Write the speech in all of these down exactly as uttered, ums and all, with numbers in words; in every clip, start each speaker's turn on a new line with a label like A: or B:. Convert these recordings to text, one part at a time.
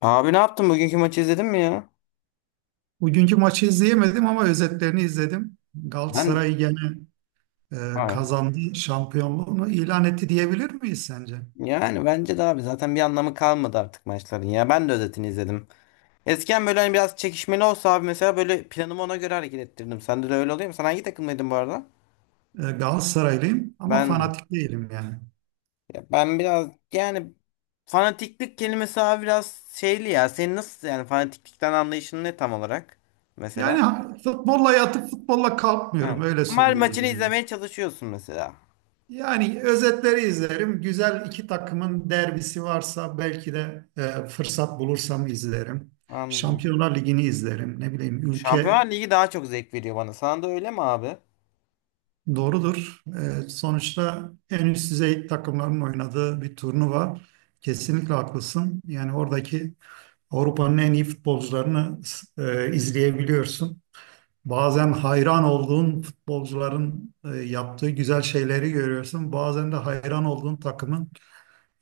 A: Abi ne yaptın? Bugünkü maçı izledin mi ya?
B: Bugünkü maçı izleyemedim ama özetlerini izledim.
A: Ben
B: Galatasaray gene e,
A: Abi,
B: kazandı, şampiyonluğunu ilan etti diyebilir miyiz sence?
A: yani bence de abi zaten bir anlamı kalmadı artık maçların ya. Ben de özetini izledim. Eskiden böyle hani biraz çekişmeli olsa abi mesela böyle planımı ona göre hareket ettirdim. Sende de öyle oluyor mu? Sen hangi takımdaydın bu arada?
B: E, Galatasaraylıyım ama
A: Ben
B: fanatik değilim yani.
A: ya ben biraz yani fanatiklik kelimesi abi biraz şeyli ya. Senin nasıl yani fanatiklikten anlayışın ne tam olarak mesela?
B: Yani ha- futbolla yatıp futbolla kalkmıyorum
A: Ha.
B: öyle
A: Ama her maçını
B: söyleyeyim yani.
A: izlemeye çalışıyorsun mesela.
B: Yani özetleri izlerim. Güzel iki takımın derbisi varsa belki de e, fırsat bulursam izlerim.
A: Anladım.
B: Şampiyonlar Ligi'ni izlerim. Ne bileyim
A: Şampiyonlar
B: ülke.
A: Ligi daha çok zevk veriyor bana. Sana da öyle mi abi?
B: Doğrudur. Ee, sonuçta en üst düzey takımların oynadığı bir turnuva. Kesinlikle haklısın. Yani oradaki Avrupa'nın en iyi futbolcularını e, izleyebiliyorsun. Bazen hayran olduğun futbolcuların e, yaptığı güzel şeyleri görüyorsun. Bazen de hayran olduğun takımın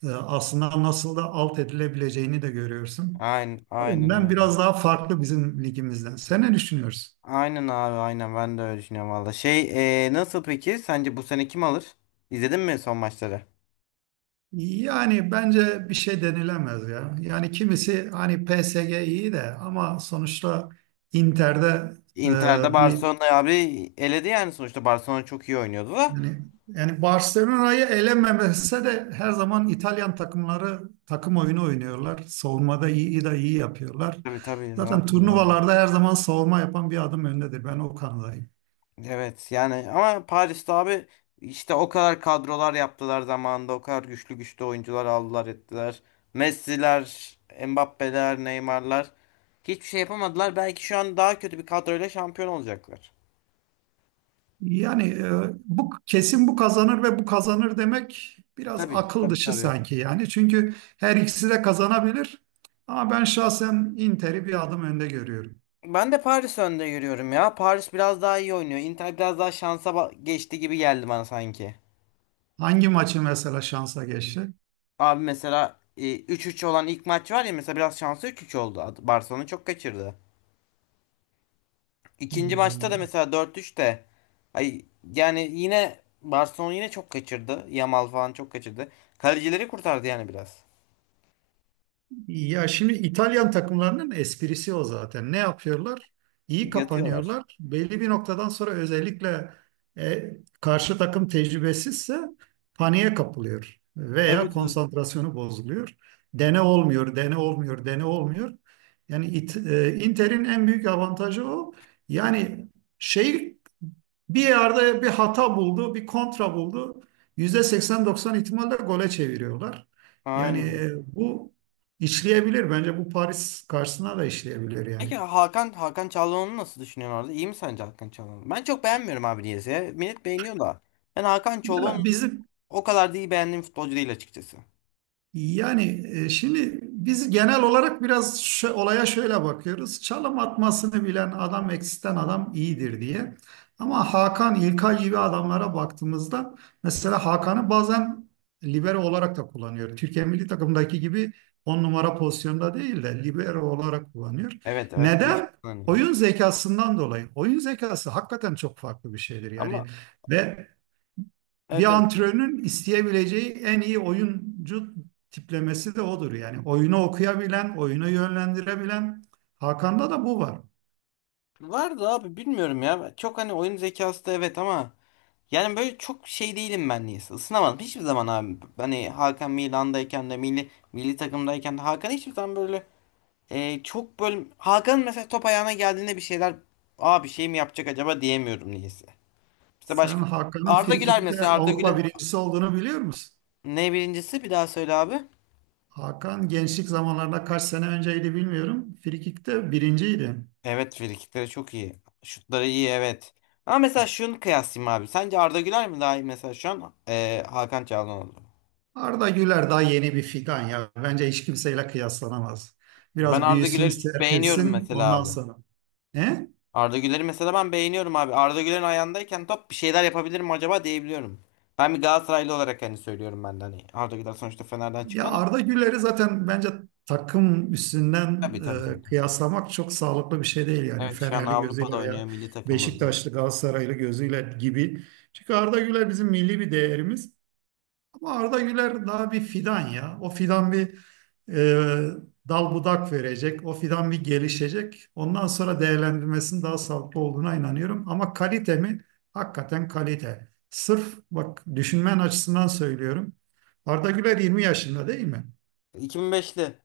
B: e, aslında nasıl da alt edilebileceğini de görüyorsun.
A: Aynen,
B: O
A: aynen
B: yüzden
A: öyle.
B: biraz daha farklı bizim ligimizden. Sen ne düşünüyorsun?
A: Aynen abi aynen ben de öyle düşünüyorum valla. Şey e, nasıl peki sence bu sene kim alır? İzledin mi son maçları?
B: Yani bence bir şey denilemez ya. Yani kimisi hani P S G iyi de ama sonuçta Inter'de
A: Inter'de
B: e, bir
A: Barcelona abi eledi yani sonuçta Barcelona çok iyi oynuyordu da.
B: yani yani Barcelona'yı elememese de her zaman İtalyan takımları takım oyunu oynuyorlar. Savunmada iyi de iyi yapıyorlar.
A: Tabii tabii ya
B: Zaten
A: tabii abi.
B: turnuvalarda her zaman savunma yapan bir adım öndedir. Ben o kanadayım.
A: Evet yani ama Paris'te abi işte o kadar kadrolar yaptılar zamanında o kadar güçlü güçlü oyuncular aldılar ettiler. Messi'ler, Mbappe'ler, Neymar'lar hiçbir şey yapamadılar. Belki şu an daha kötü bir kadroyla şampiyon olacaklar.
B: Yani e, bu kesin bu kazanır ve bu kazanır demek biraz
A: Tabii
B: akıl
A: tabii
B: dışı
A: tabii.
B: sanki yani. Çünkü her ikisi de kazanabilir. Ama ben şahsen Inter'i bir adım önde görüyorum.
A: Ben de Paris önde görüyorum ya. Paris biraz daha iyi oynuyor. Inter biraz daha şansa ba- geçti gibi geldi bana sanki.
B: Hangi maçı mesela şansa geçti?
A: Abi mesela e, üç üç olan ilk maç var ya mesela biraz şansı üç üç oldu. Ad- Barcelona çok kaçırdı. İkinci maçta da mesela dört üç de ay yani yine Barcelona yine çok kaçırdı. Yamal falan çok kaçırdı. Kalecileri kurtardı yani biraz.
B: Ya şimdi İtalyan takımlarının esprisi o zaten. Ne yapıyorlar? İyi
A: Yatıyorlar.
B: kapanıyorlar. Belli bir noktadan sonra özellikle e, karşı takım tecrübesizse paniğe kapılıyor
A: Tabii
B: veya
A: tabii.
B: konsantrasyonu bozuluyor. Dene olmuyor, dene olmuyor, dene olmuyor. Yani it, e, Inter'in en büyük avantajı o. Yani şey, bir yerde bir hata buldu, bir kontra buldu. yüzde seksen doksan ihtimalle gole çeviriyorlar. Yani
A: Aynen.
B: e, bu İşleyebilir. Bence bu Paris karşısına da işleyebilir yani.
A: Peki Hakan Hakan Çalhanoğlu'nu nasıl düşünüyorsun orada? İyi mi sence Hakan Çalhanoğlu? Ben çok beğenmiyorum abi niyeyse. Millet beğeniyor da. Ben Hakan
B: Ya
A: Çalhanoğlu
B: bizim
A: o kadar da iyi beğendiğim futbolcu değil açıkçası.
B: yani e, şimdi biz genel olarak biraz şö- olaya şöyle bakıyoruz. Çalım atmasını bilen adam eksisten adam iyidir diye. Ama Hakan İlkay gibi adamlara baktığımızda mesela Hakan'ı bazen libero olarak da kullanıyor. Türkiye milli takımdaki gibi on numara pozisyonda değil de libero olarak kullanıyor.
A: Evet evet değişik
B: Neden?
A: kullanıyor.
B: Oyun zekasından dolayı. Oyun zekası hakikaten çok farklı bir şeydir. Yani
A: Ama
B: ve bir
A: evet evet.
B: antrenörün isteyebileceği en iyi oyuncu tiplemesi de odur. Yani oyunu okuyabilen, oyunu yönlendirebilen. Hakan'da da bu var.
A: Var da abi bilmiyorum ya. Çok hani oyun zekası da evet ama yani böyle çok şey değilim ben niyeyse. Isınamadım hiçbir zaman abi. Hani Hakan Milan'dayken de milli milli takımdayken de Hakan hiçbir zaman böyle e, çok böyle Hakan'ın mesela top ayağına geldiğinde bir şeyler Aa bir şey mi yapacak acaba diyemiyorum niyeyse. İşte
B: Sen
A: başka
B: Hakan'ın
A: Arda Güler
B: frikikte
A: mesela Arda
B: Avrupa
A: Güler
B: birincisi olduğunu biliyor musun?
A: ne birincisi bir daha söyle abi.
B: Hakan gençlik zamanlarında kaç sene önceydi bilmiyorum. Frikikte birinciydi.
A: Evet frikikleri çok iyi. Şutları iyi evet. Ama mesela şunu kıyaslayayım abi. Sence Arda Güler mi daha iyi mesela şu an Ee, Hakan Çalhanoğlu?
B: Arda Güler daha yeni bir fidan ya. Bence hiç kimseyle kıyaslanamaz.
A: Ben
B: Biraz
A: Arda
B: büyüsün,
A: Güler'i beğeniyorum
B: serpilsin
A: mesela
B: ondan
A: abi.
B: sonra. He?
A: Arda Güler'i mesela ben beğeniyorum abi. Arda Güler'in ayağındayken top bir şeyler yapabilirim acaba diyebiliyorum. Ben bir Galatasaraylı olarak hani söylüyorum ben de hani Arda Güler sonuçta Fener'den
B: Ya
A: çıkmadı.
B: Arda Güler'i zaten bence takım üstünden
A: Tabii tabii tabii.
B: e,
A: Tabii.
B: kıyaslamak çok sağlıklı bir şey değil yani
A: Evet şu an
B: Fenerli
A: Avrupa'da
B: gözüyle
A: oynuyor
B: veya
A: milli takımımız bu.
B: Beşiktaşlı Galatasaraylı gözüyle gibi. Çünkü Arda Güler bizim milli bir değerimiz ama Arda Güler daha bir fidan ya. O fidan bir e, dal budak verecek, o fidan bir gelişecek. Ondan sonra değerlendirmesinin daha sağlıklı olduğuna inanıyorum ama kalite mi? Hakikaten kalite. Sırf bak düşünmen açısından söylüyorum. Arda Güler yirmi yaşında değil mi?
A: iki bin beşli.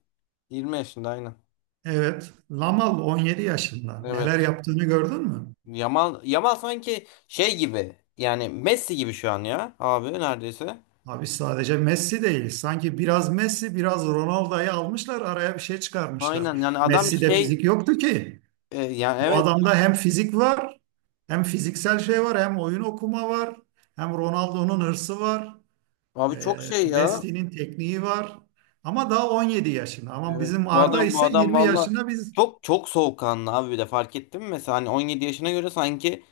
A: yirmi yaşında aynen.
B: Evet, Lamal on yedi yaşında. Neler
A: Evet.
B: yaptığını gördün mü?
A: Yamal Yamal sanki şey gibi yani Messi gibi şu an ya abi neredeyse.
B: Abi sadece Messi değil. Sanki biraz Messi, biraz Ronaldo'yu almışlar, araya bir şey
A: Aynen
B: çıkarmışlar.
A: yani adam
B: Messi'de
A: şey
B: fizik yoktu ki.
A: e, yani
B: Bu
A: evet
B: adamda hem fizik var, hem fiziksel şey var, hem oyun okuma var, hem Ronaldo'nun hırsı var,
A: abi çok
B: e,
A: şey ya.
B: Messi'nin tekniği var. Ama daha on yedi yaşında. Ama
A: Evet
B: bizim
A: bu
B: Arda
A: adam bu
B: ise
A: adam
B: yirmi
A: valla
B: yaşında. biz
A: çok çok soğukkanlı abi bir de fark ettin mi mesela hani on yedi yaşına göre sanki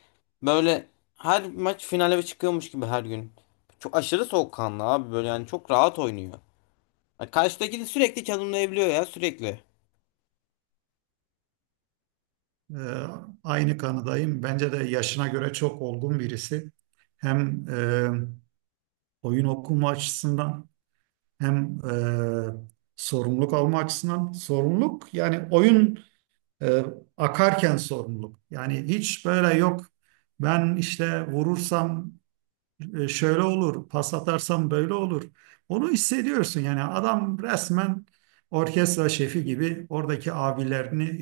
A: böyle her maç finale çıkıyormuş gibi her gün. Çok aşırı soğukkanlı abi böyle yani çok rahat oynuyor. Yani karşıdaki de sürekli çalımlayabiliyor ya sürekli.
B: Ee, aynı kanıdayım. Bence de yaşına göre çok olgun birisi. Hem e, oyun okuma açısından hem e, sorumluluk alma açısından. Sorumluluk yani oyun e, akarken sorumluluk. Yani hiç böyle yok. Ben işte vurursam e, şöyle olur, pas atarsam böyle olur. Onu hissediyorsun yani adam resmen orkestra şefi gibi oradaki abilerini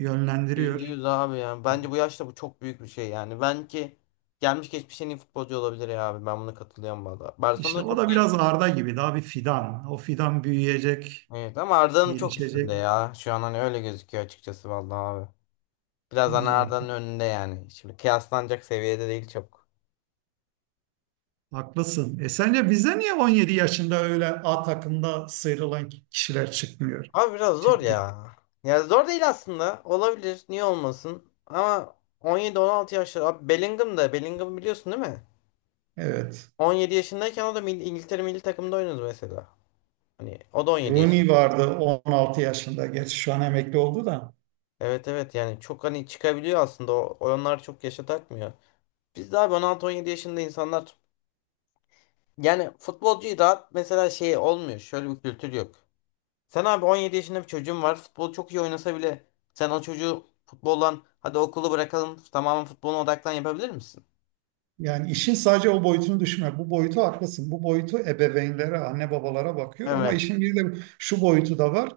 A: Yüzde
B: yönlendiriyor.
A: yüz abi yani. Bence bu yaşta bu çok büyük bir şey yani. Ben ki gelmiş geçmiş en iyi futbolcu olabilir ya abi. Ben buna katılıyorum valla. Barcelona
B: İşte
A: da
B: o
A: çok
B: da
A: genç
B: biraz
A: bir...
B: Arda gibi daha bir fidan. O fidan büyüyecek,
A: Evet ama Arda'nın çok üstünde
B: gelişecek.
A: ya. Şu an hani öyle gözüküyor açıkçası valla abi. Biraz hani
B: Ee,
A: Arda'nın önünde yani. Şimdi kıyaslanacak seviyede değil çok.
B: haklısın. E sence bize niye on yedi yaşında öyle A takımda sıyrılan kişiler çıkmıyor?
A: Abi biraz zor
B: Türkiye.
A: ya. Ya zor değil aslında. Olabilir. Niye olmasın? Ama on yedi on altı yaşları. Abi Bellingham da. Bellingham biliyorsun değil mi?
B: Evet.
A: on yedi yaşındayken o da mil- İngiltere milli takımında oynadı mesela. Hani o da on yedi yaşında.
B: Rooney vardı on altı yaşında. Gerçi şu an emekli oldu da.
A: Evet evet yani çok hani çıkabiliyor aslında o olanlar çok yaşa takmıyor. Biz de abi on altı on yedi yaşında insanlar yani futbolcuyu rahat mesela şey olmuyor şöyle bir kültür yok. Sen abi on yedi yaşında bir çocuğun var futbol çok iyi oynasa bile sen o çocuğu futboldan hadi okulu bırakalım tamamen futboluna odaklan yapabilir misin?
B: Yani işin sadece o boyutunu düşünme. Bu boyutu haklısın. Bu boyutu ebeveynlere, anne babalara bakıyor ama
A: Evet.
B: işin bir de şu boyutu da var.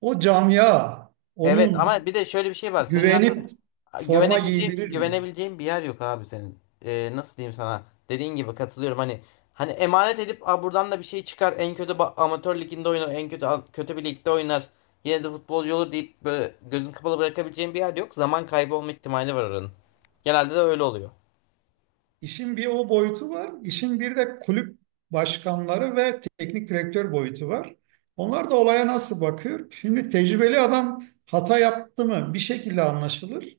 B: O camia
A: Evet
B: onun
A: ama bir de şöyle bir şey var. Senin
B: güvenip forma
A: Güvenebileceğim,
B: giydirir mi?
A: güvenebileceğim bir yer yok abi senin. Ee, nasıl diyeyim sana? Dediğin gibi katılıyorum hani hani emanet edip a buradan da bir şey çıkar. En kötü ba- amatör liginde oynar, en kötü kötü bir ligde oynar. Yine de futbolcu olur deyip böyle gözün kapalı bırakabileceğim bir yer yok. Zaman kaybı olma ihtimali var oranın. Genelde de öyle oluyor.
B: İşin bir o boyutu var. İşin bir de kulüp başkanları ve teknik direktör boyutu var. Onlar da olaya nasıl bakıyor? Şimdi tecrübeli adam hata yaptı mı bir şekilde anlaşılır.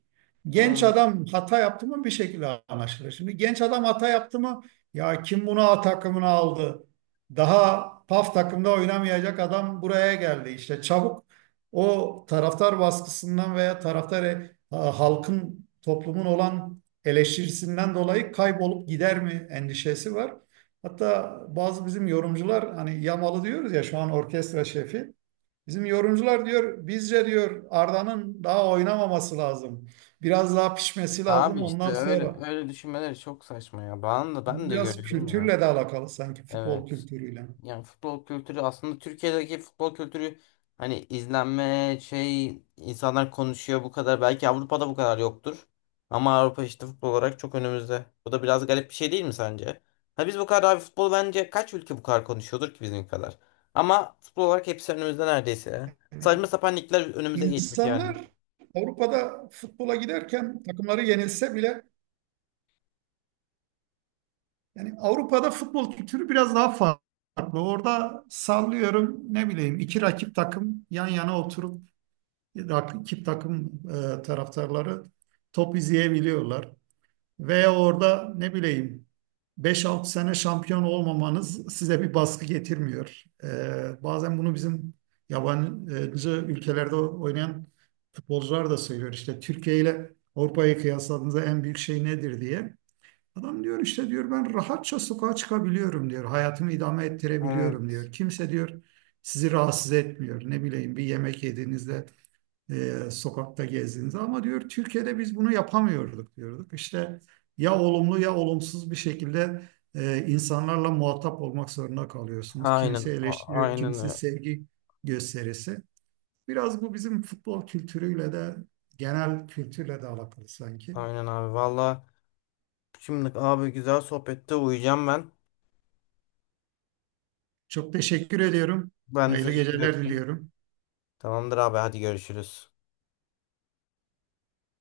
B: Genç
A: Hı.
B: adam hata yaptı mı bir şekilde anlaşılır. Şimdi genç adam hata yaptı mı ya kim bunu A takımına aldı? Daha paf takımda oynamayacak adam buraya geldi. İşte çabuk o taraftar baskısından veya taraftar e, halkın toplumun olan eleştirisinden dolayı kaybolup gider mi endişesi var. Hatta bazı bizim yorumcular hani Yamalı diyoruz ya şu an orkestra şefi. Bizim yorumcular diyor bizce diyor Arda'nın daha oynamaması lazım. Biraz daha pişmesi
A: Abi
B: lazım
A: işte
B: ondan
A: öyle
B: sonra.
A: öyle düşünmeleri çok saçma ya. Ben de ben
B: Bu
A: de
B: biraz
A: görüyorum ya.
B: kültürle de alakalı sanki futbol
A: Evet.
B: kültürüyle.
A: Yani futbol kültürü aslında Türkiye'deki futbol kültürü hani izlenme şey insanlar konuşuyor bu kadar. Belki Avrupa'da bu kadar yoktur. Ama Avrupa işte futbol olarak çok önümüzde. Bu da biraz garip bir şey değil mi sence? Ha biz bu kadar abi futbol bence kaç ülke bu kadar konuşuyordur ki bizim kadar. Ama futbol olarak hepsi önümüzde neredeyse. Ya,
B: Yani
A: saçma sapan ligler önümüze geçmiş yani.
B: insanlar Avrupa'da futbola giderken takımları yenilse bile yani Avrupa'da futbol kültürü biraz daha farklı. Orada sallıyorum ne bileyim iki rakip takım yan yana oturup rak- iki takım e, taraftarları top izleyebiliyorlar. Veya orada ne bileyim beş altı sene şampiyon olmamanız size bir baskı getirmiyor. E, bazen bunu bizim yabancı ülkelerde oynayan futbolcular da söylüyor. İşte Türkiye ile Avrupa'yı kıyasladığınızda en büyük şey nedir diye. Adam diyor işte diyor ben rahatça sokağa çıkabiliyorum diyor. Hayatımı idame ettirebiliyorum
A: Evet.
B: diyor. Kimse diyor sizi rahatsız etmiyor. Ne bileyim bir yemek yediğinizde e, sokakta gezdiğinizde ama diyor Türkiye'de biz bunu yapamıyorduk diyorduk. İşte ya olumlu ya olumsuz bir şekilde e, insanlarla muhatap olmak zorunda kalıyorsunuz. Kimisi
A: Aynen. a-
B: eleştiriyor,
A: Aynen.
B: kimisi
A: ö-
B: sevgi gösterisi. Biraz bu bizim futbol kültürüyle de genel kültürle de alakalı sanki.
A: Aynen abi. Valla şimdi abi güzel sohbette uyuyacağım ben.
B: Çok teşekkür ediyorum.
A: Ben de
B: Hayırlı
A: teşekkür
B: geceler
A: ettim.
B: diliyorum.
A: Tamamdır abi hadi görüşürüz.